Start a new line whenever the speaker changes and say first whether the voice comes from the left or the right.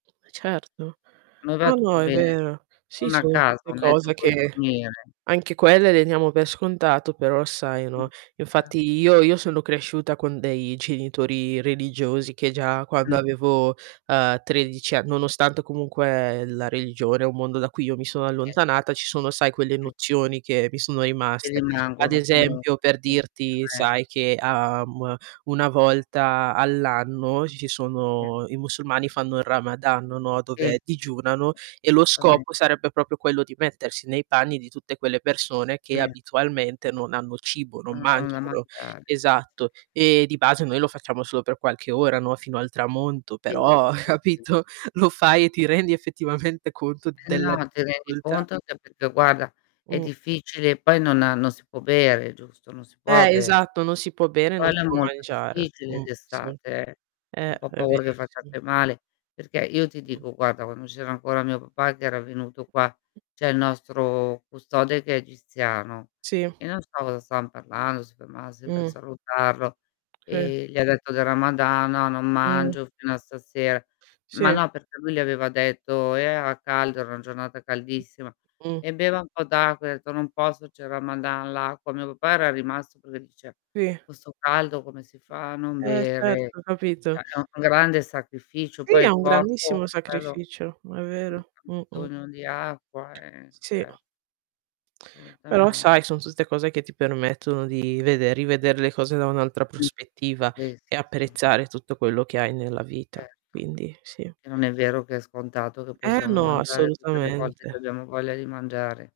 right: Certo.
left: Non va
right: No,
left: tutto
right: no è
left: bene.
right: vero.
left: Ho
right: Sì
left: una
right: sono
left: casa,
right: tutte
left: ho un letto
right: cose
left: in cui
right: che
left: dormire.
right: anche quelle le diamo per scontato però sai,
left: Mh.
right: no, infatti
left: [unintelligible]
right: io io sono cresciuta con dei genitori religiosi che già quando avevo, ehm, 13 ann nonostante comunque la religione è un mondo da cui io mi sono
left: [unintelligible]
right: allontanata, ci sono sai quelle
left: [unintelligible]
right: nozioni che mi sono
left: Che
right: rimaste. Ad
left: rimangono comunque.
right: esempio, per dirti,
left: [unintelligible]
right: sai che, uhm, 1 volta all'anno ci ci
left: [unintelligible]
right: sono i musulmani fanno il ramadan, no, dove
left: Sì.
right: digiunano e lo
left: A mente.
right: scopo sarebbe proprio quello di mettersi nei panni di tutte quelle persone che
left: Sì.
right: abitualmente non hanno cibo, non
left: Non hanno da
right: mangiano
left: mangiare.
right: esatto, ehm, di base noi lo facciamo solo per qualche ora, no, fino al tramonto, però
left: [unintelligible]
right: capito, lo fai e ti rendi effettivamente conto
left: Eh
right: della
left: no ti rendi
right: difficoltà.
left: conto anche perché guarda è
right: Mh.
left: difficile e poi non ha non si può bere giusto, non si può
right: Eh,
left: bere.
right: esatto, non si può bere, non si
left: Quello è
right: può
left: molto
right: mangiare.
left: difficile
right: Mh, sì.
left: d'estate eh, ho
right: Eh,
left: un po'
right: è
left: paura che
right: verissimo.
left: facciate male, perché io ti
right: Mh.
left: dico guarda, quando c'era ancora mio papà che era venuto qua c'è il nostro custode che è egiziano
right: Sì.
left: e non so cosa stavam parlando, si ferma sempre a
right: Mh.
left: salutarlo,
right: Sì.
left: ehm, gli ha detto del Ramadan: "No non
right: Mh.
left: mangio fino a stasera." Ma
right: Sì.
left: no perché lui gli aveva detto era caldo, era una giornata caldissima:
right: Mh.
left: "E beva un po' d'acqua," ha detto: "Non posso c'è il ramadan, l'acqua" Mio papà era rimasto perché dice:
right: Sì
left: "Con 'sto caldo come si fa a non
right: Eh
left: bere?"
right: certo,
left: È
right: capito?
left: è un grande sacrificio,
right: Sì
left: poi
right: è
left: il
right: un
left: corpo,
right: grandissimo
left: quello
right: sacrificio, ma è vero. Mh-mh.
left: sogno di acqua, ehm,
right: Sì.
left: cer
right: Però
left: Assolutamente.
right: sai son tutte cose che ti permettono di vede rivedere le cose da un'altra prospettiva e
left: [unintelligible]
right: apprezzare tutto quello che hai nella vita.
left: Certo.
right: Quindi sì.
left: Che non è vero che è scontato che
right: Eh,
left: possiamo
right: no
left: mangiare tutte le volte che
right: assolutamente.
left: abbiamo voglia di mangiare.